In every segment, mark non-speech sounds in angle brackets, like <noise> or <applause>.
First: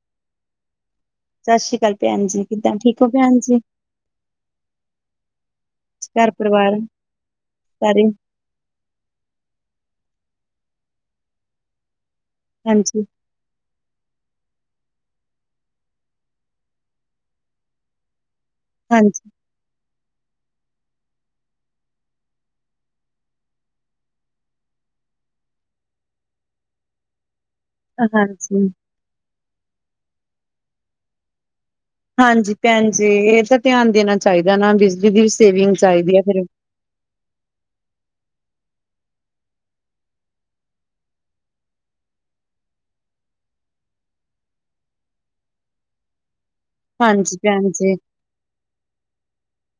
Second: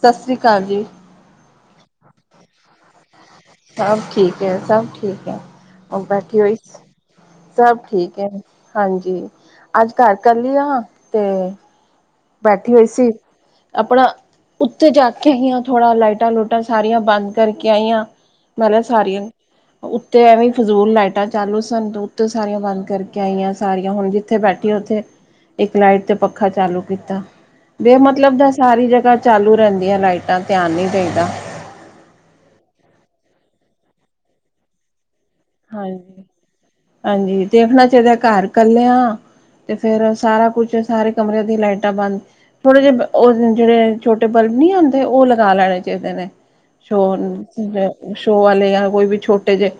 ਸਤਿ ਸ਼੍ਰੀ ਅਕਾਲ ਜੀ। ਸਤਿ ਸ਼੍ਰੀ ਅਕਾਲ ਭੈਨ ਜੀ, ਕਿਦਾਂ? ਠੀਕ ਹੋ ਭੈਣ ਜੀ? ਸਭ ਠੀਕ ਏ, ਸਭ ਠੀਕ ਐ, ਔਰ ਘਰ ਬੈਠੀ ਓਈ, ਪਰਿਵਾਰ ਸਭ ਸਾਰੇ ਠੀਕ ਐ। ਹਾਂਜੀ, ਅੱਜ ਘਰ ਕੱਲੀ ਆਂ ਤੇ ਬੈਠੀ ਹੋਈ ਹਾਂਜੀ, ਸੀ। ਆਪਣਾ ਉਤੋਂ ਜਾ ਕੇ ਆਈ ਆਂ, ਥੋੜ੍ਹਾ ਲਾਈਟਾਂ ਲੂਟਾਂ ਸਾਰੀਆਂ ਬੰਦ ਕਰਕੇ ਆਈ ਆਂ। ਹਾਂਜੀ, <unintelligible> ਉੱਤੇ ਐਵੇਂ ਫਜ਼ੂਲ ਲਾਈਟਾਂ ਚਾਲੂ ਸਨ ਤੇ ਉਤੇ ਸਾਰੀਆਂ ਬੰਦ ਕਰਕੇ ਆਈ ਆਂ ਸਾਰੀਆਂ ਹੁਨ ਜ ਓਥੇ ਬੈਠੀ, ਓਥੇ ਇੱਕ ਲਾਈਟ ਤੇ ਪੱਖਾ ਚਾਲੂ ਕੀਤਾ ਬੇਮਤਲਬ ਦਾ ਹਾਂਜੀ। ਸਾਰੀ ਜਗ੍ਹਾ ਚਾਲੂ ਰਹਿੰਦੀਆਂ ਲਾਈਟਾਂ ਧਿਆਨ ਨੀ ਦਈ ਦਾ। ਹਾਂਜੀ ਭੈਣ ਜੀ, ਏ ਤੇ ਧਿਆਨ ਦੇਨਾ ਚਾਈਦਾ ਏਂਨਾ, ਬਿਜਲੀ ਦੀ ਵੀ ਸੇਵਿੰਗ ਚਾਈਦੀ ਏ ਹਾਂਜੀ ਫੇਰ। ਹਾਂਜੀ, ਦੇਖਨਾ ਚਾਈਦਾ ਘਰ ਕੱਲੇ ਆਂ। ਤੇ ਫੇਰ ਸਾਰਾ ਕੁਛ, ਸਾਰੇ ਕਮਰਿਆਂ ਦੀ ਲਾਈਟਾਂ ਬੰਦ ਥੋੜੇ ਜੇ ਉਹ ਜੇੜੇ ਛੋਟੇ ਬਲਬ ਨੀ ਆਂਦੇ, ਓ ਲਗਾ ਲੈਣੇ ਚਾਈਦੇ ਨੇ। ਸ਼ੋ, ਹਾਂਜੀ ਭੈਣ ਜੀ, <unintelligible> ਸ਼ੋਅ ਵਾਲੇ ਯਾ ਕੋਈ ਵੀ ਛੋਟੇ ਜੇ।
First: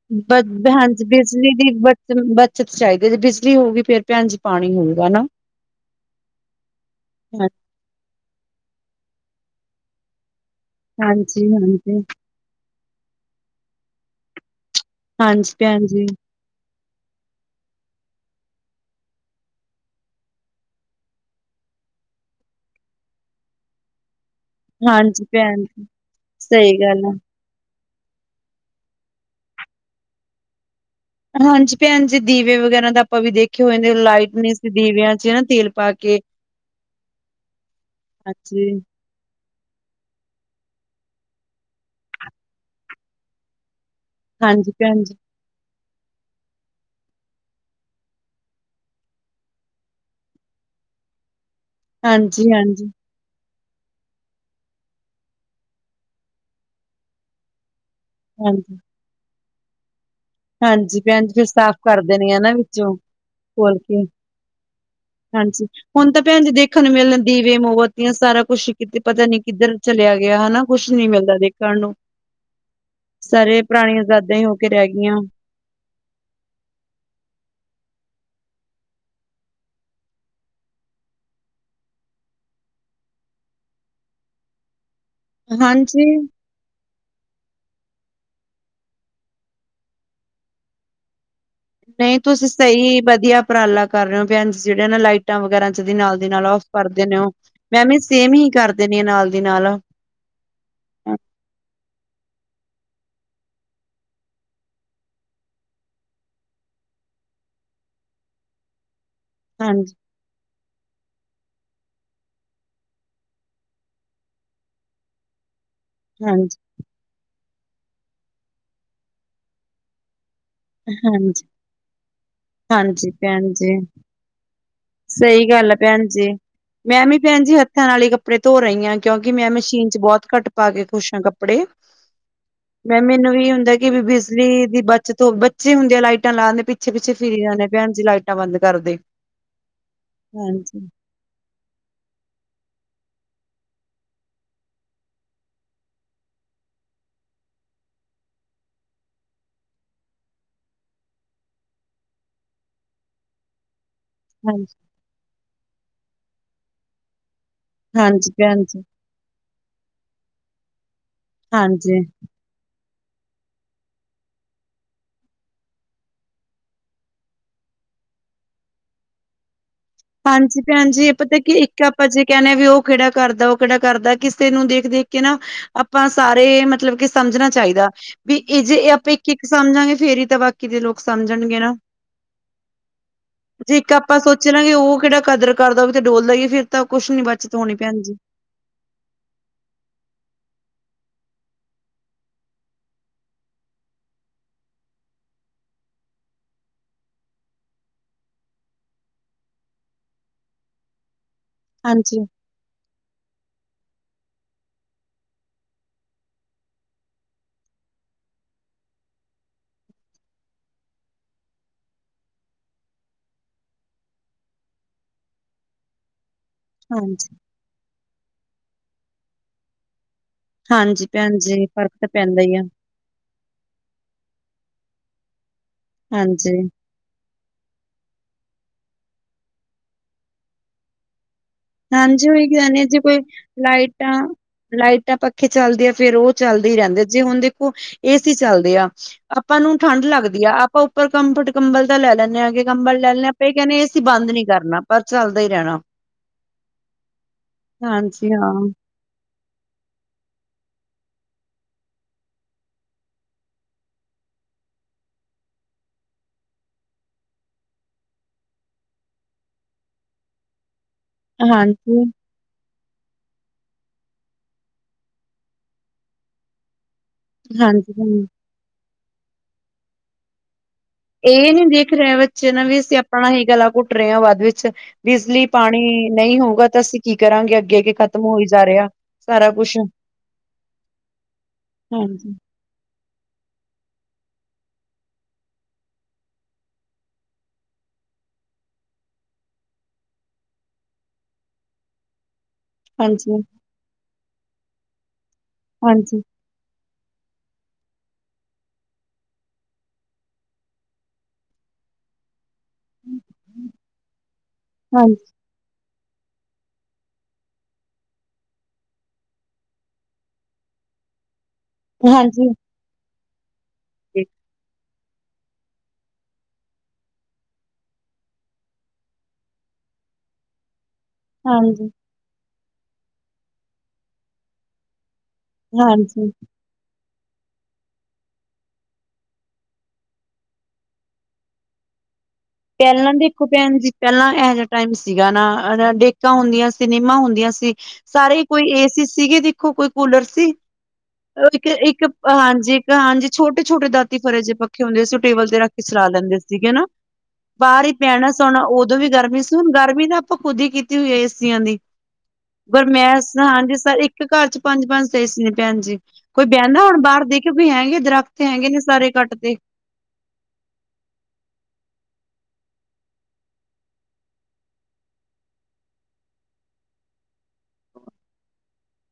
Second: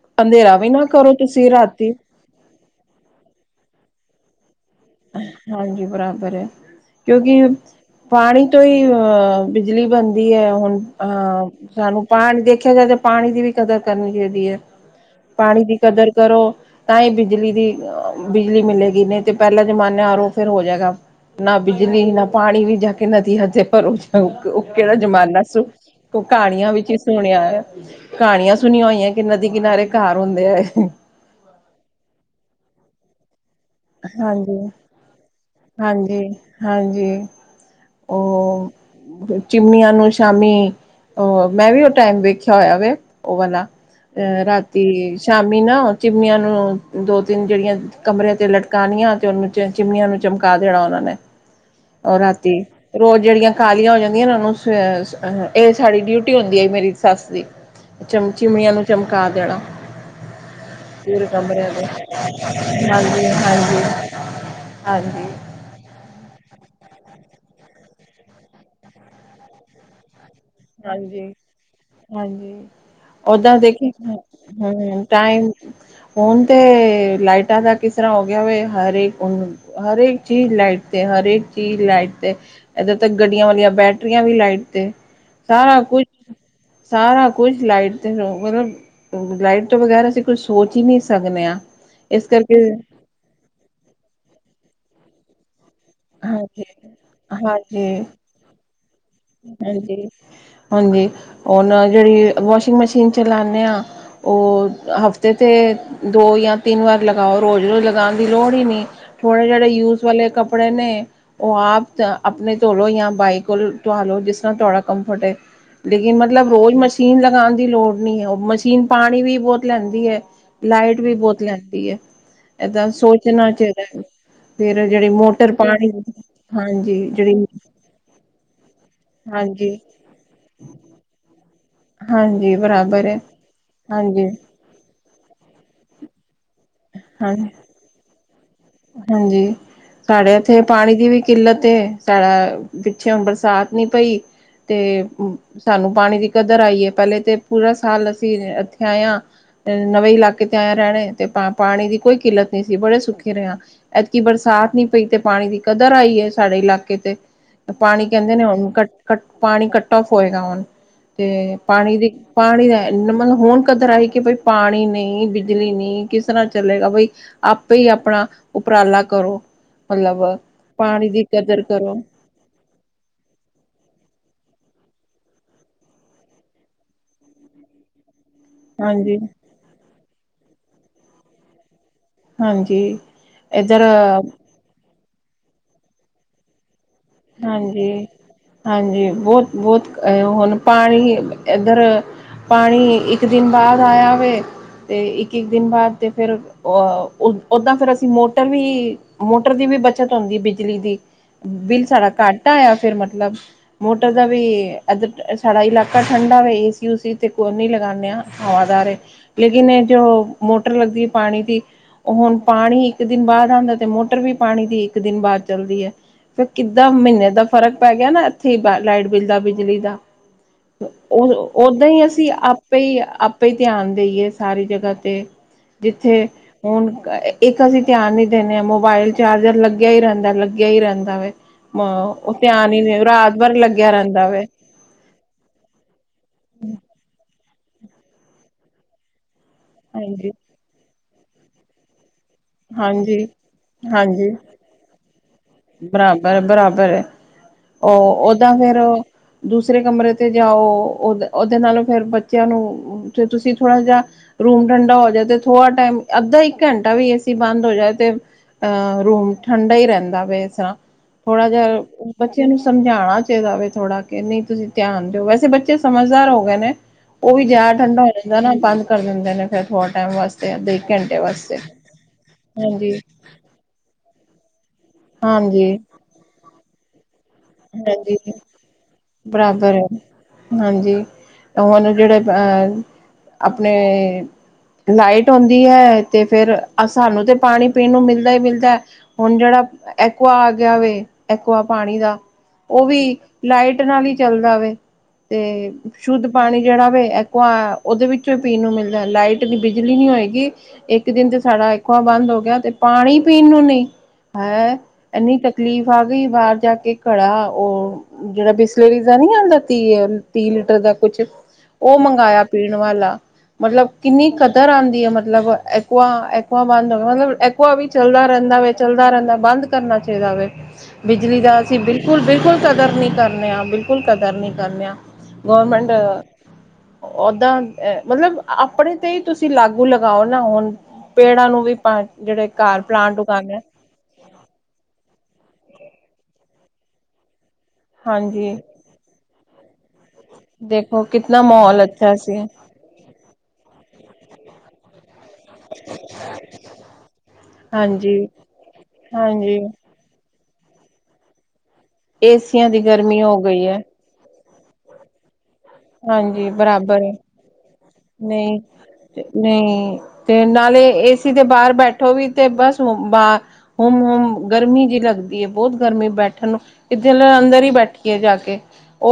<unintelligible> ਹਾਂਜੀ ਕਰੋ ਤੁਸੀਂ ਬਿਜਲੀ ਦੀ ਰਾਤੀ <unintelligible> ਬੱਚਤ ਚਾਈਦੀ ਏ ਜੇ ਬਿਜਲੀ ਹੋਊਗੀ ਫੇਰ ਭੈਣ ਜੀ ਪਾਣੀ ਹੋਊਗਾ ਨਾ। ਹਾਂਜੀ, ਬਰਾਬਰ ਐ। ਕਿਉਂਕਿ ਹਾਂ- ਪਾਣੀ ਤੋਂ ਈ ਅ ਬਿਜਲੀ ਬਣਦੀ ਐ ਹੁਣ ਆ ਹਾਂਜੀ, ਹਾਂਜੀ, ਸਾਨੂੰ ਪਾਣ, ਦੇਖਿਆ ਜਾਏ ਤੇ ਪਾਣੀ ਦੀ ਵੀ ਕਦਰ ਕਰਨੀ ਚਾਈਦੀ ਏ। ਹਾਂਜੀ ਪਾਣੀ ਦੀ ਭੈਣ ਜੀ, ਕਦਰ ਕਰੋ ਤਾਂ ਹੀ ਬਿਜਲੀ ਦੀ ਅ ਬਿਜਲੀ ਮਿਲੇਗੀ ਨੀ ਤੇ ਪਹਿਲੇ ਜਮਾਨੇ ਆਰੋ ਫਿਰ ਹੋ ਜੇਗਾ ਨਾ ਬਿਜਲੀ, ਨਾ ਪਾਣੀ ਵੀ ਜਾ ਕੇ ਨਦੀਆਂ ਚੋਂ ਭਰੋ। <unintelligible> ਓ ਕੇੜਾ ਹਾਂਜੀ ਜ਼ਮਾਨਾ ਸੀ? ਭੈਣ ਜੀ। ਤੇ ਓ ਸਹੀ ਕਹਾਣੀਆਂ ਵਿੱਚ ਈ ਗੱਲ ਆ। ਸੁਣਿਆ ਐ। ਕਹਾਣੀਆਂ ਸੁਣੀਆਂ ਹੋਈਆਂ ਕਿ ਨਦੀ ਕਿਨਾਰੇ ਘਰ ਹੁੰਦੇ। ਹਾਂਜੀ ਪੈੱਜੀ ਦੀਵੇ ਵਗੈਰਾ ਦਾ ਆਪਾਂ ਵੀ ਦੇਖੇ ਹੋਏ ਨੇ ਲਾਈਟ ਨੇ ਹਾਂਜੀ ਸੀ ਦੀਵਿਆਂ ਚ ਨਾ ਤੇਲ ਪਾ ਕੇ ਹਾਂਜੀ ਹਾਂਜੀ ਅੱਛੀ ਉਹ ਚਿਮਨੀਆਂ ਨੂੰ ਸ਼ਾਮੀ ਉਹ ਮੈਂ ਵੀ ਉਹ ਟਾਈਮ ਵੇਖਿਆ ਹੋਇਆ ਵੇ ਓ ਵਾਲਾ ਅਹ ਹਾਂਜੀ ਭੈਣ ਰਾਤੀ ਸ਼ਾਮੀ ਨਾ ਚਿਮੀਆਂ ਨੂੰ ਦੋ-ਤਿੰਨ ਜਿਹੜੀਆਂ ਕਮਰਿਆਂ ਤੇ ਲਟ ਕਾਨੀਆਂ ਤੇ ਉਹਨੂੰ ਚਿਮੀਆਂ ਨੂੰ ਚਮਕਾ ਦੇਣਾ ਉਹਨਾ ਨੇ ਉਹ ਹਾਂਜੀ, ਰਾਤੀ ਹਾਂਜੀ, ਰੋਜ਼ ਜਿਹੜੀਆਂ ਕਾਲੀਆਂ ਹੋ ਜਾਂਦੀਆਂ ਉਨੂੰ ਸ ਹ ਸਾਡੀ ਡਿਊਟੀ ਹੁੰਦੀ ਏ ਮੇਰੀ ਸੱਸ ਦੀ। ਚਮ ਚਿਮਨੀਆਂ ਹਾਂਜੀ, ਨੂੰ ਚਮਕਾ ਦੇਣਾ ਹਾਂਜੀ ਭੈਣ ਜੀ <unintelligible> ਫਿਰ ਸਾਫ਼ ਕਰ ਦੇਣੇ ਆ ਨਾ ਵਿੱਚੋਂ ਖੋਲ ਕੇ, ਹਾਂਜੀ। ਹਾਂਜੀ ਹੁਣ ਤਾਂ ਪੈਣ ਜੀ ਦੇਖਣ ਨੂੰ ਮਿਲਣ ਦੀਵੇ, ਮੋਬੱਤੀਆਂ ਸਾਰਾ ਕੁੱਛ ਕਿਤੇ ਪਤਾ ਨੀ ਕਿੱਧਰ ਚਲਿਆ ਗਿਆ ਹਨਾ ਕੁੱਛ ਨੀ ਹਾਂਜੀ ਮਿਲਦਾ ਦੇਖਣ ਨੂੰ ਹਾਂਜੀ ਓਦਾਂ ਸਾਰੇ ਦੇਖੀ ਪੁਰਾਣੀਆਂ ਹੂ ਯਾਦਾਂ ਹੀ ਹੋ ਕੇ ਰਹਿ ਹੂੰ-ਹੂੰ ਗਈਆਂ। ਟਾਈਮ ਹੁਣ ਤੇ ਲਾਈਟਾਂ ਦਾ ਕਿਸਰ੍ਹਾਂ ਹੋ ਗਯਾ ਵੇ ਹਰੇ ਹਰੇਕ ਚੀਜ਼ ਲਾਈਟ ਤੇ-ਹਰੇਕ ਚੀਜ਼ ਲਾਈਟ ਤੇ ਏਦਾਂ ਤ ਗੱਡੀਆਂ ਵਲੀਆਂ ਬੈਟਰੀਆਂ ਵੀ ਲਾਈਟ ਤੇ- ਸਾਰਾ ਹਾਂਜੀ, ਕੁੱਛ-ਸਾਰਾ ਕੁੱਛ ਲਾਈਟ ਤੇ ਮਤਲਬ ਲਾਈਟ ਤੋਂ ਬਗੈਰ ਅਸੀਂ ਕੁੱਛ ਸੋਚ ਹੀ ਨਹੀਂ ਸਕਣੇ ਆਂ- ਨਹੀਂ ਤੁਸੀਂ ਸਹੀ ਵਧੀਆ ਉਪਰਾਲਾ ਕਰ ਰਹੇ ਓ ਜਿਹੜੇ ਨਾ ਲਾਈਟ ਟਾਂ ਵਗੈਰਾ ਜਦੀ ਨਾਲ ਦੀ ਨਾਲ ਆਫ਼ ਹਾਂਜੀ ਕਰ ਦੇਨੇ ਓ ਮੈ ਹਾਂਜੀ ਵੀ ਸੇਮ ਹੀ ਕਰ ਦੇਣੀ ਆ ਨਾਲ- ਦੀ ਨਾਲ। ਹਾਂਜੀ ਹਾਂਜੀ ਹੁਨ ਜਿਹੜੀ ਵਾਸ਼ਿੰਗ ਮਸ਼ੀਨ ਚਲਾਨੇ ਆ ਉਹ ਹਫ਼ਤੇ ਤੇ ਦੋ ਯਾ ਤਿੰਨ ਵਾਰ ਲਗਾਓ ਰੋਜ਼-ਰੋਜ਼ ਲਗਾਣ ਦੀ ਲੋੜ ਈ ਨੀ। ਥੋੜੇ ਜਿਹੜੇ ਹਾਂਜੀ, ਯੂਜ ਵਾਲੇ ਕੱਪੜੇ ਨੇ ਉਹ ਆਪ ਆਪਣੇ ਧੋਲੋਂ ਜਾਂ ਬਾਈ ਕੋਲ ਧੋ‌ ਆਲੋ ਜਿਸ ਤਰਾ ਤੁਹਾਡਾ ਕੰਫਰਟ ਏ ਲੇਕਿਨ ਮਤਲਬ ਹਾਂਜੀ, ਰੋਜ਼ ਮ ਮਸ਼ੀਨ ਲਗਾਣ ਦੀ ਲੋੜ ਨੀ ਐ ਉਹ ਮਸ਼ੀਨ ਪਾਣੀ ਵੀ ਬੋਤ ਲੈਂਦੀ ਐ। ਲਾਈਟ ਵੀ ਬੋਤ ਹਾਂਜੀ, ਲੈਂਦੀ ਐ ਏਦਾਂ ਹਾਂਜੀ ਸੋਚਣਾ ਭੈਣ ਜੀ। ਚਾਏਦਾ। ਫਿਰ ਜੇੜੀ ਸਹੀ ਮੋਟਰ ਗੱਲ ਪਾਣੀ ਹਾਂਜੀ ਜੇੜੀ ਘਰ ਆਲੇ ਕੱਪੜੇ ਧੋ ਰੀ ਆਂ ਕਿਉਂਕਿ ਮੈਂ ਮਸ਼ੀਨ ਚ ਬੋਤ ਘੱਟ ਪਾ ਕੇ ਖੁਸ਼ ਹਾਂ ਕੱਪੜੇ। ਹਾਂਜੀ ਮੈਂ ਬਰਾਬਰ ਹੈ। ਮੈਨੂੰ ਇ ਹੁੰਦਾ ਕਿ ਵੀ ਹਾਂਜੀ ਬਿਜਲੀ ਦੀ ਬ ਬੱਚਤ ਬੱਚੇ ਹੁੰਦੇ ਆ ਲਾਈਟਾਂ ਲਾਦੇ ਪਿੱਛੇ-ਪਿੱਛੇ ਹਾਂ ਫਿਰੀ ਜਾਣੇ ਪੈਣ ਜੀ ਲਾਈਟਾਂ ਬੰਦ ਕਰਦੇ। ਹਾਂਜੀ ਸਾਡੇ ਐੱਥੇ ਹਾਂਜੀ, ਪਾਣੀ ਦੀ ਵੀ ਕਿੱਲਤ ਏ ਸਾਡਾ ਪਿੱਛਯੋ ਬਰਸਾਤ ਨੀ ਪਈ। ਤੇ ਸਾਨੂੰ ਪਾਣੀ ਦੀ ਕਦਰ ਆਈ ਏ ਪਹਿਲੇ ਤੇ ਪੂਰਾ ਸਾਲ ਅਸੀਂ ਐੱਥੇ ਆਏ ਆਂ। ਨਵੇਂ ਇਲਾਕੇ ਤੇ ਆਏ ਆ ਰਹਿਣੇ ਤੇ ਪਾਣੀ ਦੀ ਕੋਈ ਕਿੱਲਤ ਨੀ ਸੀ ਬੜੇ ਸੁੱਖੀ ਐਤਕੀ ਹਾਂਜੀ। ਬਰਸਾਤ ਨੀ ਪਈ ਤੇ ਪਾਣੀ ਦੀ ਕਦਰ ਆਈ ਐ ਸਾਡੇ ਇਲਾਕੇ ਤੇ ਪਾਣੀ ਹਾਂਜੀ ਕਹਿੰਦੇ ਨੇ ਭੈਣ ਹੁਣ ਜੀ ਕੱਟ-ਕਟ ਪਾਣੀ ਕੱਟ ਓਫ ਹੋਏਗਾ ਹੁਣ ਤੇ ਪਾਣੀ ਹਾਂਜੀ। ਦੀ ਪਾਣੀ ਦਾ ਮੈਨੂੰ ਮਤਲਬ ਹੁਣ ਕਦਰ ਆਈ ਕਿ ਬਈ ਪਾਣੀ ਨਹੀਂ ਬਿਜਲੀ ਨਹੀਂ ਕਿਸ ਤਰ੍ਹਾਂ ਚਲੇਗਾ ਬਈ ਆਪੇ ਈ ਆਪਣਾ ਉਪਰਾਲਾ ਕਰੋ। ਮਤਲਬ ਹਾਂਜੀ ਪੈਣਜੀ ਪਾਣੀ ਇਹ ਦੀ ਪਤਾ ਕਿ ਕਦਰ ਇੱਕ ਕਰੋ ਆਪਾਂ ਜੇ ਕਹਿਣੇ ਵੀ ਉਹ ਕਿਹੜਾ ਕਰਦਾ-ਉਹ ਕਿਹੜਾ ਕਰਦਾ ਕਿਸੇ ਨੂੰ ਦੇਖ-ਦੇਖ ਕੇ ਨਾ ਆਪਾਂ ਸਾਰੇ ਮਤਲਬ ਕਿ ਸਮਝਣਾ ਚਾਈਦਾ। ਵੀ ਇਹ ਜੇ ਆਪਾਂ ਹਾਂਜੀ ਇੱਕ-ਇੱਕ ਸਮਝਾਂਗੇ ਫੇਰ ਹੀ ਤਾਂ ਬਾਕੀ ਦੇ ਲੋਕ ਸਮਝਣਗੇ ਨਾ। ਹਾਂਜੀ ਐੱਧਰ ਚਲੋ ਉਹ ਕਿਹੜਾ ਕਦਰ ਕਰਦਾ ਉਹ ਵੀ ਤੇ ਡੋਲਦਾ ਹੀ ਫ਼ਿਰ ਤਾਂ ਕੁਛ ਨੀ ਬੱਚਤ ਹੋਣੀ ਪੈਣ ਹਾਂਜੀ ਜੀ। ਹਾਂਜੀ ਬਹੁਤ-ਬਹੁਤ ਐ ਹੁਣ ਪਾਣੀ ਇੱਧਰ ਪਾਣੀ ਇੱਕ ਦਿਨ ਬਾਅਦ ਆਇਆ ਵੇ ਤੇ ਇੱਕ-ਇੱਕ ਦਿਨ ਬਾਅਦ ਤੇ ਫਿਰ ਅ ਓਦਾਂ ਫਿਰ ਅਸੀਂ ਮੋਟਰ ਵੀ ਮੋਟਰ ਦੀ ਵੀ ਬੱਚਤ ਹੁੰਦੀ ਹੈ ਬਿਜਲੀ ਦੀ, ਬਿੱਲ ਸਾਡਾ ਹਾਂਜੀ, ਘੱਟ ਆਯਾ ਫਿਰ ਮਤਲਬ ਮੋਟਰ ਦਾ ਵੀ ਇਧਰ, ਸਾਡਾ ਇਲਾਕਾ ਠੰਡਾ ਵੇ ਏਸੀ ਉਸੀ ਤੇ ਕੋਈ ਨੀ ਲਗਾਨੇ ਆ। ਹਵਾਦਾਰ ਐ ਲੇਕਿਨ ਇਹ ਜੋ ਮੋਟਰ ਲੱਗਦੀ ਏ ਪਾਣੀ ਦੀ ਉਹ ਹੁਣ ਪਾਣੀ ਇੱਕ ਦਿਨ ਬਾਅਦ ਆਂਦਾ ਤੇ ਮੋਟਰ ਵੀ ਪਾਣੀ ਦੀ ਇੱਕ ਦਿਨ ਬਾਅਦ ਚੱਲਦੀ ਐ। ਕਿੱਦਾਂ ਹਾਂਜੀ, ਮਹੀਨੇ ਦਾ ਫ਼ਰਕ ਪੈ ਗਿਆ ਨਾ ਇੱਥੇ ਲਾਈਟ ਬਿੱਲ ਦਾ, ਬਿਜਲੀ ਦਾ। ਹਾਂਜੀ ਭੈਣ ਉਹ ਜੀ ਓਦਾਂ ਫ਼ਰਕ ਹੀ ਤਾਂ ਅਸੀਂ ਪੈਂਦਾ ਆ ਆਪੇ ਹੀ ਆਪ, ਆਪੇ ਇ ਧਿਆਨ ਦੇਈਏ ਸਾਰੀ ਜਗ੍ਹਾ 'ਤੇ ਜਿੱਥੇ ਹਾਂਜੀ। ਹੁਣ ਗੇ,, ਇੱਕ ਅਸੀਂ ਧਿਆਨ ਨੀ ਦੇਨੇ ਆ ਮੋਬਾਇਲ ਚਾਰਜਰ ਲੱਗਿਆ ਇ ਰੇਨਦਾ ਲੱਗਿਆ ਇ ਰੇਨਦੇ ਦੇ। ਹਾਂਜੀੇ ਓਈ ਕੇਹਨੇ ਆ ਜੇ ਕੋਈ ਭਰ ਲੱਗਿਆ ਲਾਈਟਾਂ ਰਹਿੰਦਾ ਵ ਲਾਈਟਾਂ, ਪੱਖੇ ਚੱਲਦੇ ਆ ਫੇਰ ਓ ਚੱਲਦੇ ਹੀ ਰੇਨਦੇ ਆ। ਜੇ ਹੁਣ ਦੇਖੋ ਏਸੀ ਚੱਲਦੇ ਆ ਆਪਾਂ ਨੂੰ ਠੰਢ ਹਾਂਜੀ ਲੱਗਦੀ ਆ, ਆਪਾਂ ਉੱਪਰ ਕੰਫਟ ਕੰਬਲ ਤਾਂ ਲੈ ਲੈਂਦੇ ਹਾਂ। ਕੰਬਲ ਲੈ ਹਾਂਜੀ ਲਨੇ ਆਪਾਂ ਇਹ ਕੇਹਨੇ ਆ ਅਸੀਂ ਬੰਦ ਨਈ ਕਰਨਾ ਪਰ ਚੱਲਦਾ ਹੀ ਰੇਨਾ। ਬਰਾਬਰ-ਬਰਾਬਰ ਏ, ਹਾਂਜੀ ਉਹ ਦਾ ਹਾਂ, ਫੇਰ ਓ ਦੂਸਰੇ ਕਮਰੇ ਤੇ ਜਾਓ। ਓ ਦੇ ਉਹਦੇ ਨਾਲੋਂ ਫੇਰ ਬੱਚਿਆਂ ਨੂੰ ਫਿਰ ਤੁਸੀਂ ਥੋੜਾ ਜਿਹਾ ਰੂਮ ਠੰਡਾ ਹੋ ਜਾਏ ਤੇ ਥੋੜਾ ਟਾਈਮ ਅੱਧਾ ਇੱਕ ਘੰਟਾ ਵੀ ਏਸੀ ਬੰਦ ਹੋ ਜਾਏ ਤੇ ਅਹ ਰੂਮ ਠੰਢਾ ਹੀ ਰੇਨਦਾ ਵੇ ਇਸ ਤਰ੍ਹਾਂ, ਥੋੜਾ ਜਿਹਾ ਹਾਂਜੀ, ਬੱਚਿਆਂ ਨੂੰ ਸਮਝਣਾ ਚਾਹੀਦਾ ਵੇ ਥੋੜਾ ਕਿ ਨਈ ਤੁਸੀਂ ਧਿਆਨ ਦਿਓ ਵੈਸੇ ਬੱਚੇ ਸਮਝਦਾਰ ਹੋ ਗਏ ਨੇ, ਉਹ ਵੀ ਜਿਆਦਾ ਹਾਂਜੀ ਠੰਡਾ ਹੋ ਭੈਣ ਜਾਂਦਾ ਨਾ ਬੰਦ ਕਰ ਦਿੰਦੇ ਨੇ ਫੇਰ ਥੋੜ੍ਹੇ ਟਾਈਮ ਵਾਸਤੇ ਅੱਧੇ ਘੰਟੇ ਇਹ ਵਾਸਤੇ ਨੀ ਦੇਖ ਰਿਹਾ ਨਾ ਵੀ ਹਾਂਜੀ ਸਿਆ ਆਪਣਾ ਹੀ ਗਲਾ ਘੁੱਟ ਰਹੇ ਹਾਂ ਬਾਅਦ ਵਿੱਚ ਬਿਜਲੀ ਹਾਂਜੀ ਪਾਣੀ ਨਈ ਹੋਊਗਾ ਤਾਂ ਅਸੀਂ ਕੀ ਕਰਾਂਗੇ ਅੱਗੇ ਅੱਗੇ ਖਤਮ ਹਾਂਜੀ ਹੋਈ ਜਾ ਰਿਹਾ ਸਾਰਾ ਬਰਾਬਰ ਕੁੱਛ ਹੈ ਹਾਂਜੀ ਤੇ ਹੁਣ ਉਹ ਜਿਹੜੇ ਹਾਂਜੀ ਆਪਣੇ ਲਾਈਟ ਆਉਂਦੀ ਐ ਤੇ ਫੇਰ ਸਾਨੂੰ ਤੇ ਪਾਣੀ ਪੀਣ ਨੂੰ ਮਿਲਦਾ ਹੀ ਮਿਲਦਾ। ਹੁਣ ਜਿਹੜਾ ਐਕੁਆ ਆ ਗਿਆ ਵੇ, ਐਕੁਆ ਪਾਣੀ ਦਾ ਓ ਵੀ ਹਾਂਜੀ ਲਾਈਟ ਨਾਲ ਇ ਚੱਲਦਾ ਵੇ ਤੇ ਹਾਂਜੀ ਸ਼ੁੱਧ ਪਾਣੀ ਜਿਹੜਾ ਵੈ ਏਕੁਆ ਉਹਦੇ ਵਿੱਚੋਂ ਹੀ ਪੀਣ ਨੂੰ ਮਿਲਦਾ, ਲਾਈਟ ਨੀ ਬਿਜਲੀ ਨਹੀਂ ਹੋਏਗੀ ਏਕ ਦਿਨ ਸਾਡਾ ਐਕੁਆ ਬੰਦ ਹੋ ਗਿਆ ਤੇ ਪਾਣੀ ਪੀਣ ਨੂੰ ਨਹੀਂ ਹੈਂ ਹਾਂਜੀ ਇੰਨੀ ਤਕਲੀਫ਼ ਆ ਗਈ ਬਾਹਰ ਜਾ ਕੇ ਘੜਾ ਉਹ ਜਿਹੜਾ ਬਿਸਲੇਰੀ ਦਾ ਨੀ ਆਂਦਾ ਤੀਹ ਤੀਹ ਲੀਟਰ ਦਾ ਕੁਛ ਉਹ ਮੰਗਾਆ ਹਾਂਜੀ ਪੀਣ ਵਾਲਾ ਮਤਲਬ ਕਿੰਨੀ ਕਦਰ ਆਦੀ ਮਤਲਬ ਐਕੁਆ-ਐਕੁਆ ਬੰਦ ਹੋ ਮਤਲਬ ਐਕੁਆ ਵੀ ਚੱਲਦਾ ਰੇਨਦਾ ਵੇ ਚੱਲਦਾ ਰੇਨਦਾ ਬੰਦ ਕਰਨਾ ਚਾਹੀਦਾ ਵੇ ਬਿਜਲੀ ਦਾ ਅਸੀਂ ਹਾਂਜੀ ਬਿਲਕੁਲ-ਬਿਲਕੁਲ ਕਦਰ ਨੀ ਕਰਨੇ ਆ, ਬਿਲਕੁਲ ਕਦਰ ਨੀ ਕਰਨੇ ਆ। ਗੌਰੌਰਮੈਂਟ ਅ ਹਾਂਜੀ ਓਦਾਂ ਮਤਲਬ ਆਪਣੇ ਤੇ ਹੀ ਤੁਸੀਂ ਲਾਗੂ ਲਗਾਓ ਨਾ ਹੁਣ ਪੇੜਾਂ ਨੂੰ ਵੀ ਪਾ ਜਿਹੜੇ ਘਰ ਪੇਲਾ ਪਲਾਂਟ ਦੇਖੋ ਉਗਾਉਣੇ ਪੈਣ ਜੀ। ਪੇਲਾ ਇਹੋ ਜਿਹਾ ਟਾਈਮ ਸੀਗਾ ਨਾ, ਡੇਕਾਂ ਹੁੰਦੀਆਂ ਸੀ ਨਿਮਾਂ ਹੁੰਦੀਆਂ ਸੀ ਸਾਰੇ ਹਾਂਜੀ ਕੋਈ ਏਸੀ ਸੀਗੇ ਦੇਖੋ ਕੋਈ ਕੂਲਰ ਸੀ, ਦੇਖੋ ਕਿਤਨਾ ਏਕ ਮਾਹੌਲ ਇੱਕ ਅੱਛਾ ਸੀ ਹਾਂਜੀ। ਹਾਂਜੀ ਛੋਟੇ ਛੋਟੇ ਦਾਤੀ ਫਰੇ ਜੇ ਪੱਖੇ ਹੁੰਦੇ ਸੀ। ਉਹ ਟੇਬਲ ਤੇ ਰੱਖ ਕੇ ਚਲਾ ਲੈਂਦੇ ਸੀਗੇ ਨਾ। ਬਾਹਰ ਹੀ ਹਾਂਜੀ ਪੈਣਾ ਸੌਣਾ ਉਦੋਂ ਵੀ ਗਰਮੀ ਸੀ ਹਾਂਜੀ ਹੁਣ ਗਰਮੀ ਨਾ ਆਪਾਂ ਖੁਦ ਹੀ ਕੀਤੀ ਹੋਈ ਹੈ ਏ ਸੀ ਆਂ ਦੀ ਏਸੀਆਂ ਦੀ ਗਰਮੀ ਗਰਮਾਇਸ਼ ਹੋ ਗਈ ਹਾਂਜੀ ਹੈ ਸ ਇੱਕ ਘਰ ਚ ਪੰਜ ਪੰਜ ਤੇ ਏ ਸੀ ਨੇ ਭੈਣ ਜੀ ਕੋਈ ਹਾਂਜੀ ਬਹਿੰਦਾ ਹੁਣ ਬਰਾਬਰ ਏ ਬਾਹਰ ਦੇਖਿਓ ਕੋਈ ਹੈਂਗੇ ਦਰੱਖਤ ਨਹੀਂ ਹੈਗੇ ਨੇ, ਸਾਰੇ ਕੱਟਤੇ ਨਹੀਂ ਤੇ ਨਾਲੇ ਏਸੀ ਦੇ ਬਾਹਰ ਬੈਠੋ ਵੀ ਤੇ ਬਸ ਹੁਮ ਹੁਮ ਗਰਮੀ ਜਿਹੀ ਲੱਗਦੀ ਹੈ ਬਹੁਤ ਗਰਮੀ ਬੈਠਣ ਨੂੰ ਕਿ ਚਲੋ ਅੰਦਰ ਹੀ ਬੈਠੀਏ ਜਾ ਕੇ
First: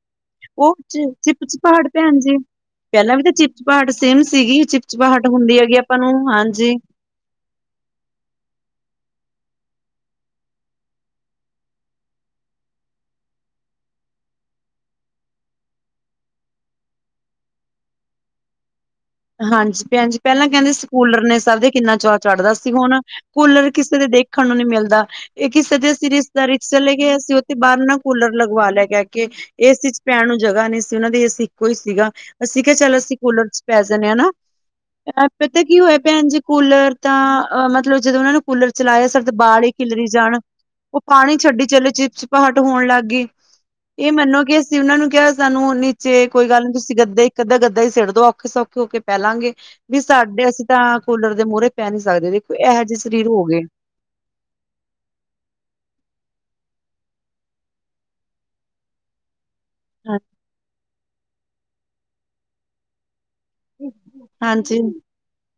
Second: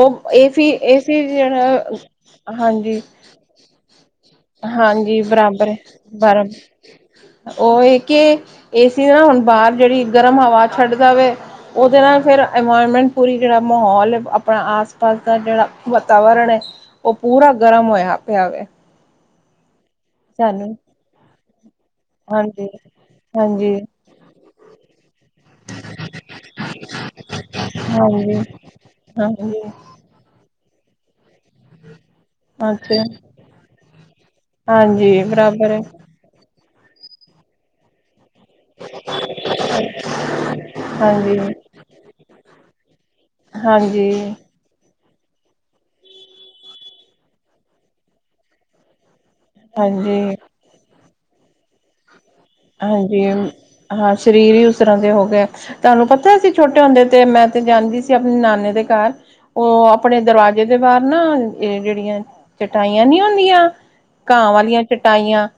ਉਹ ਏਸੀ ਉਹ ਏਸੀ ਚਿਪ ਚਪਾਹਟ ਜਿਹੜਾ ਭੈਣ ਜੀ, ਹਾਂਜੀ ਪਹਿਲਾਂ ਵੀ ਤਾਂ ਚਿਪਚਪਾਹਟ ਸੇਮ ਸੀਗੀ ਹਾਂਜੀ ਚਿਪਚਪਾਹਟ ਹੁੰਦੀ ਬਰਾਬਰ ਹੈਗੀ ਆਪਾਂ ਨੂੰ ਬਰ ਹਾਂਜੀ ਉਹ ਇਹ ਕਿ ਏਸੀ ਨਾ ਹੁਣ ਬਾਹਰ ਜਿਹੜੀ ਗਰਮ ਹਵਾ ਛੱਡ ਦਾ ਵੇ ਉਹਦੇ ਨਾਲ ਫਿਰ ਇਨਵਾਇਰਮੈਂਟ ਪੂਰੀ ਤਰਾਂ ਮਾਹੌਲ ਹੈ ਆਪਣਾ ਆਸ ਪਾਸ ਦਾ ਜਿਹੜਾ ਵਾਤਾਵਰਣ ਹੈ ਉਹ ਪੂਰਾ ਗਰਮ ਹੋਇਆ ਪਯਾ ਵੈ। ਹਾਂਜੀ ਭੈਣਜੀ ਪਹਿਲਾਂ ਕਹਿੰਦੇ ਸੀ ਕੂਲਰ ਨੇ ਸਬਦੇ ਕਿੰਨਾ ਚਾਅ ਚੜ੍ਹਦਾ ਹਾਂਜੀ, ਸੀ ਹੁਣ ਕੂਲਰ ਹਾਂਜੀ, ਕਿਸੇ ਦੇ ਦੇਖਣ ਨੂੰ ਨਹੀਂ ਮਿਲਦਾ ਇਹ ਕਿਸੇ ਦੇ ਅਸੀਂ ਰਿਸ਼ਤੇਦਾਰੀ ਚ ਚਲੇ ਗਏ, ਅਸੀਂ ਉੱਥੇ ਬਾਹਰ ਨਾ ਕੂਲਰ ਹਾਂਜੀ, ਲਗਵਾ ਲਿਆ ਕਹਿ ਕੇ, ਹਾਂਜੀ ਏ ਸੀ ਚ ਪੈਣ ਨੂੰ ਜਗ੍ਹਾ ਨਹੀਂ ਸੀ ਉਹਨਾਂ ਦੇ ਏਸੀ ਇੱਕੋ ਈ ਸੀਗਾ ਅਸੀਂ ਕਿਹਾ ਚੱਲੋ ਅੱਛਾ, ਅਸੀਂ ਕੂਲਰ ਚ ਦਸ ਦੇਨੇ ਆ ਉਨੂੰ, ਹਾਂਜੀ ਪਤਾ ਬਰਾਬਰ ਕੀ ਹੈ, ਹੋਇਆ ਭੈਣ ਜੀ ਕੂਲਰ ਤਾਂ ਅ ਮਤਲਬ ਜਦੋਂ ਉਹਨਾਂ ਨੂੰ ਕੂਲਰ ਚਲਾਇਆ ਸਾਡੇ ਤਾਂ ਬਾਲ ਹੀ ਖਿਲਰੀ ਜਾਣ ਉਹ ਪਾਣੀ ਹਾਂਜੀ, ਛੱਡੀ ਚਲੇ ਚਿਪਚਿਪਾਹਟ ਹੋਣ ਲੱਗ ਗਈ ਹਾਂਜੀ ਤੇ ਉਹਨਾ ਨੂੰ ਕਿਹਾ ਸਾਨੂੰ ਨੀਚੇ ਕੋਈ ਗੱਲ ਨੀ ਤੁਸੀਂ ਗੱਦਾ ਇੱਕ ਅੱਧਾ ਗੱਦਾ ਈ ਸਿੱਟ ਦੋ ਔਖੇ ਸੌਖੇ ਹੋਕੇ ਪੈਲਾਂਗੇ, ਵੀ ਹਾਂਜੀ। ਸਾਡੇ ਅਸੀਂ ਤਾਂ ਕੂਲਰ ਦੇ ਮੂਹਰੇ ਪੈ ਨਹੀਂ ਸਕਦੇ ਵੀ ਹਾਂਜੀ ਹਾਂ ਸਰੀਰ ਹੀ ਉਸ ਤਰ੍ਹਾਂ ਦੇ ਹੋ ਗਏ ਤੁਹਾਨੂੰ ਪਤਾ ਅਸੀ ਛੋਟੇ ਹੁੰਦੇ ਤੇ ਮੈਂ ਤੇ ਜਾਂਦੀ ਸੀ ਆਪਣੇ ਨਾਨੇ ਦੇ ਘਰ ਉਹ ਆਪਣੇ ਦਰਵਾਜ਼ੇ ਦੇ ਬਾਹਰ ਨਾ ਇਹ ਜਿਹੜੀਆਂ ਚਟਾਈਆਂ ਨੀ ਹੁੰਦੀਆਂ ਘਾਹ ਹਾਂਜੀ, ਵਾਲੀਆਂ ਚਟਾਈਆਂ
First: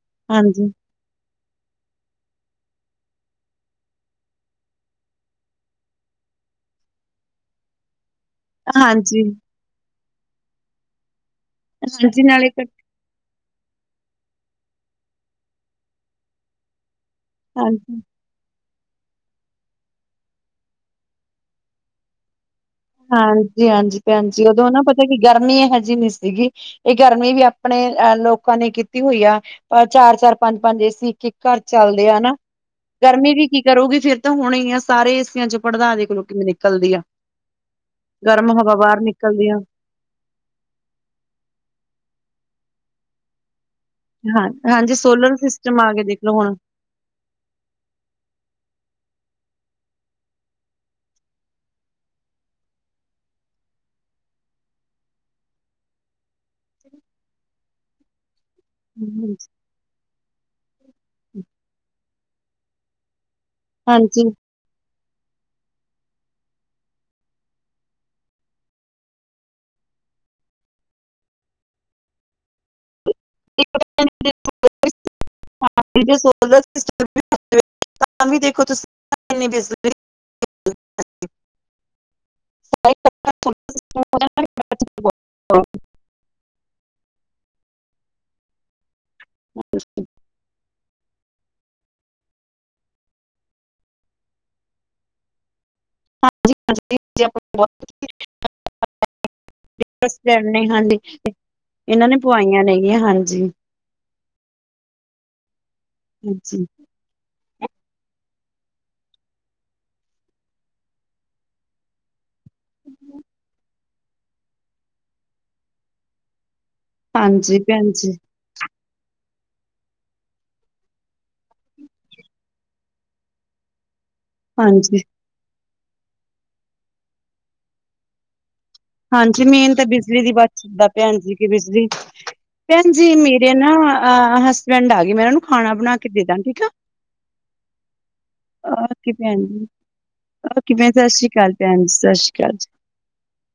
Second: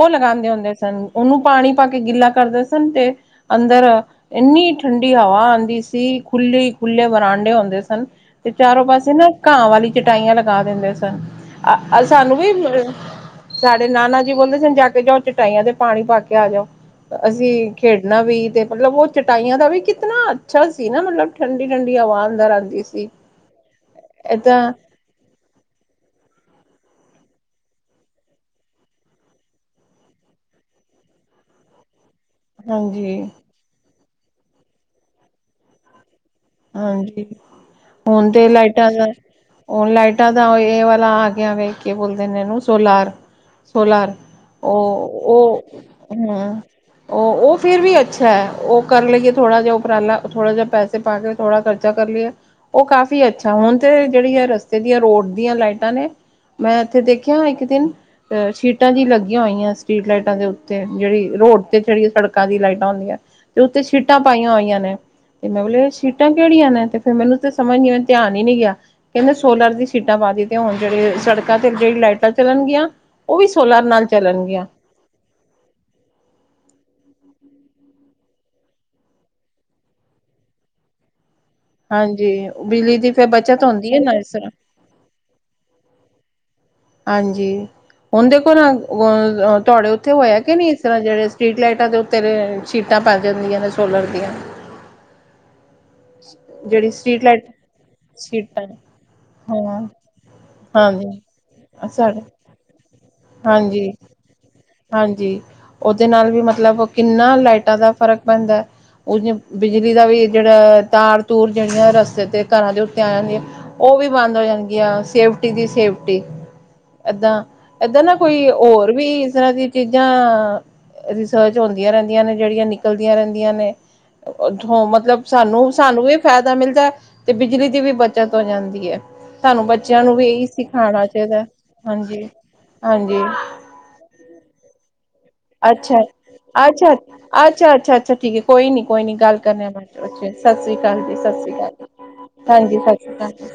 ਉਹ ਲਗਾਉਂਦੇ ਹੁੰਦੇ ਹਾਂਜੀ, ਸਨ ਉਹਨੂੰ ਪਾਣੀ ਪਾ ਕੇ ਗਿੱਲਾ ਕਰਦੇ ਸਨ ਤੇ ਅੰਦਰ ਇੰਨੀ ਠੰਡੀ ਹਵਾ ਆਉਂਦੀ ਸੀ, ਖੁੱਲ੍ਹੇ ਖੁੱਲ੍ਹੇ ਬਰਾਂਡੇ ਹੁੰਦੇ ਸਨ ਤੇ ਚਾਰੋਂ ਪਾਸੇ ਹਾਂਜੀ, ਨਾ ਘਾਹ ਵਾਲੀ ਚਟਾਈਆਂ ਲਗਾ ਦਿੰਦੇ ਸਨ ਹਾਂਜੀ ਸਾਨੂੰ ਨਾਲੇ ਵੀ ਸਾਡੇ ਨਾਨਾ ਜੀ ਬੋਲਦੇ ਸਨ ਜਾ ਕੇ ਜਾਓ ਚਟਾਈਆਂ ਤੇ ਪਾਣੀ ਪਾ ਕੇ ਆ ਜਾਓ, ਅਸੀਂ ਹਾਂਜੀ, ਖੇਡਣਾ ਵੀ ਤੇ ਮਤਲਬ ਉਹ ਚਟਾਈਆਂ ਦਾ ਵੀ ਕਿਤਨਾ ਅੱਛਾ ਸੀ ਨਾ ਮਤਲਬ ਠੰਡੀ ਠੰਡੀ ਹਵਾ ਅੰਦਰ ਆਉਂਦੀ ਸੀ ਹਾਂਜੀ ਹਾਂਜੀ ਭੈਣਜੀ ਏਦਾਂ ਉਦੋਂ ਨਾ ਪਤਾ ਕਿ ਗਰਮੀ ਇਹੋ ਜਿਹੀ ਨੀ ਸੀਗੀ ਇਹ ਗਰਮੀ ਵੀ ਆਪਣੇ ਅਹ ਲੋਕਾਂ ਨੇ ਕੀਤੀ ਹੋਈ ਆ ਪਰ ਚਾਰ ਚਾਰ ਪੰਜ ਪੰਜ ਏ ਸੀ ਇਕ ਇਕ ਘਰ ਚੱਲਦੇ ਆ ਨਾ ਹਾਂਜੀ। ਗਰਮੀ ਵੀ ਕੀ ਕਰੂਗੀ ਫੇਰ ਤਾਂ ਹੋਣੀ ਹੀ ਐ ਸਾਰੇ ਏਸੀਆਂ ਚੋਂ ਭੜਾਸ ਹੀ ਨਿਕਲੂਗੀ ਹਾਂਜੀ ਹੁਣ ਤੇ ਹਵਾ ਲਾਈਟਾਂ ਬਾਹਰ ਦਾ ਨਿਕਲਦੀ ਆ ਹੁਣ ਲਾਈਟ ਟ ਦਾ ਇਹ ਵਾਲਾ ਆ ਗਿਆ ਵੇ, ਕਿ ਬੋਲਦੇ ਨੇ ਇਹਨੂੰ ਸੋਲਾਰ ਸੋਲਰ ਹਾਂ ਹਾਂਜੀ ਉਹ ਸੋਲਰ ਉਹ ਸਿਸਟਮ ਆ ਗਏ ਦੇਖਲੋ ਹੂ ਹੁਣ ਉਹ ਉਹ ਫਿਰ ਵੀ ਅੱਛਾ ਹੈ, ਉਹ ਕਰ ਲਈਏ ਥੋੜ੍ਹਾ ਜਿਹਾ ਉਪਰਾਲਾ ਥੋੜ੍ਹਾ ਜਿਹਾ ਪੈਸੇ ਪਾ ਕੇ ਥੋੜਾ ਖਰਚਾ ਕਰ ਲਈਏ ਉਹ ਕਾਫ਼ੀ ਅੱਛਾ ਹੁਣ ਤੇ ਜਿਹੜੀ ਹੈ ਰਸਤੇ ਦੀਆਂ ਰੋਡ ਦੀਆਂ ਲਾਈਟਾਂ ਨੇ ਮੈਂ ਇੱਥੇ ਦੇਖਿਆ ਇੱਕ ਦਿਨ ਅਹ ਸਟ੍ਰੀ ਲਾਈਟਾਂ ਜਿ ਲੱਗੀਆਂ ਹੋਈਆਂ ਸਟ੍ਰਰੀਟ ਲਾਈਟਾਂ ਦੇ ਉੱਤੇ ਜਿਹੜੀ ਰੋਡ ਤੇ ਜਿਹੜੀ ਸੜਕਾਂ ਦੀ ਲਾਈਟਾਂ ਹੁੰਦੀਆਂ ਤੇ ਉੱਥੇ ਸ਼ੀਟਾਂ ਹਾਂਜੀ ਪਾਈਆਂ ਹੋਈਆਂ ਨੇ ਤੇ ਮੈਂ ਬੋਲਿਆ ਸ਼ੀਟਾਂ ਤਾਂ ਕਿਹੜੀਆਂ ਨੇ ਤੇ ਫਿਰ ਮੈਨੂੰ ਤੇ ਸਮਝ ਨਹੀਂ, ਮੈਂਨੂੰ ਧਿਆਨ ਹੀ ਨਹੀ ਗਯਾ ਕਹਿੰਦੇ ਸੋਲਰ ਦੀ ਸੀਟਾਂ ਪਾ ਤੇ ਹੁਣ ਜਿਹੜੇ ਸੜਕਾਂ ਤੇ ਜਿਹੜੀ ਲਾਈਟਾਂ ਚੱਲਣਗੀਆਂ ਉਹ ਵੀ ਸੋਲਰ ਨਾਲ ਚੱਲਣਗੀਆਂ <unintelligible> ਤਾਂ ਵੀ ਦੇਖੋ ਤੁਸੀਂ <unintelligible> ਹਾਂਜੀ ਬਿਜਲੀ ਦੀ ਫਿਰ ਬੱਚਤ ਹੁੰਦੀ ਹੈ ਨਾ ਇਸ ਤਰ੍ਹਾਂ <unintelligible> ਹਾਂਜੀ ਹਣ ਦੇਖੋ ਨਾ ਤੁਹਾਡੇ ਉੱਥੇ ਹੋਇਆ ਕਿ ਨਹੀਂ ਇਸ ਤਰ੍ਹਾਂ ਜਿਹੜੇ ਸਟਰੀਟ ਲਾਈਟਾਂ ਦੇ ਉੱਤੇ ਸ਼ੀਟਾਂ ਪੈ ਜਾਂਦੀਆਂ ਨੇ ਸੋਲਰ ਦੀਆਂ ਹਾਂਜੀ ਜਿਹੜੀ ਹਾਂਜੀ ਸਟਰੀਟ ਲਾਈਟ ਸੀਟਾਂ ਹਾਂ <unintelligible> <unintelligible> ਹਾਂਜੀ ਇਹਨਾਂ ਨੇ ਸਾਡੇ ਪੁਆਈਆਂ ਨੇ ਗੀਆਂ ਹਾਂਜੀ ਹਾਂਜੀ ਹਾਂਜੀ ਉਹਦੇ ਨਾਲ ਵੀ ਹਾਂਜੀ ਮਤਲਬ ਕਿੰਨਾ ਲਾਈਟਾਂ ਦਾ ਫ਼ਰਕ ਪੈਂਦਾ ਉਹ ਬਿਜਲੀ ਦਾ ਵੀ ਜਿਹੜਾ ਤਾਰ ਤੂਰ ਜਿਹੜੀਆਂ ਰਸਤੇ ਤੇ ਘਰਾਂ ਦੇ ਉੱਤੇ ਆ ਜਾਂਦੀ ਆ ਉਹ ਵੀ ਬੰਦ ਹੋ ਜਾਂਣਗੀਆਂ ਸੇਫਟੀ ਦੀ ਸੇਫਟੀ ਹਾਂਜੀ ਭੈਣ ਇੱਧਰ ਜੀ ਨਾ ਕੋਈ ਹੋਰ ਵੀ ਇਸ ਤਰ੍ਹਾਂ ਦੀ ਚੀਜ਼ਾਂ ਰਿਸਰਚ ਹੁੰਦੀਆਂ ਰਹਿੰਦੀਆਂ ਨੇ ਜਿਹੜੀਆਂ ਨਿਕਲਦੀਆਂ ਰਹਿੰਦੀਆਂ ਨੇ ਉਥੋਂ ਹਾਂਜੀ ਮਤਲਬ ਸਾਨੂੰ ਸਾਨੂੰ ਵੀ ਫਾਇਦਾ ਮਿਲਦਾ ਤੇ ਬਿਜਲੀ ਦੀ ਵੀ ਬੱਚਤ ਹੋ ਜਾਂਦੀ ਹੈ। ਹਾਂਜੀ ਸਾਨੂੰ ਮੇਨ ਤਾਂ ਬੱਚਿਆਂ ਨੂੰ ਬਿਜਲੀ ਵੀ ਦੀ ਇਹੀ ਬੱਚਤ ਕਰਦੇ ਸਿਖਾਉਣਾ ਹਨ ਚਾਹੀਦਾ ਕਿ ਬਿਜਲੀ ਹਾਂਜੀ ਹਾਂਜੀ ਮੇਰੇ ਹਸਬੈਂਡ ਆ ਗਏ ਨੇ ਮੈਂ ਉਹਨਾਂ ਨੂੰ ਖਾਣਾ ਬਣਾ ਅੱਛਾ ਕੇ ਦੇ ਦਾਂ ਠੀਕ ਆ ਅੱਛਾ ਅੱਛਾ ਅੱਛਾ ਅੱਛਾ ਠੀਕ ਏ ਕੋਈ ਨਹੀ ਕੋਈ ਓਕੇ ਨਹੀ ਗੱਲ ਭੈਣ ਜੀ ਕਰਨੇ ਆ ਅੱਛਾ ਜੀ ਸਤਿ ਓਕੇ ਸ਼੍ਰੀ ਭੈਣ ਅਕਾਲ ਜੀ ਸਤਿ ਅਕਾਲ ਸ਼੍ਰੀ ਭੈਣ ਸਤਿ ਸ਼੍ਰੀ ਅਕਾਲ ਜੀ ਹਾਂਜੀ ਸਤਿ ਸ਼੍ਰੀ ਅਕਾਲ ਜੀ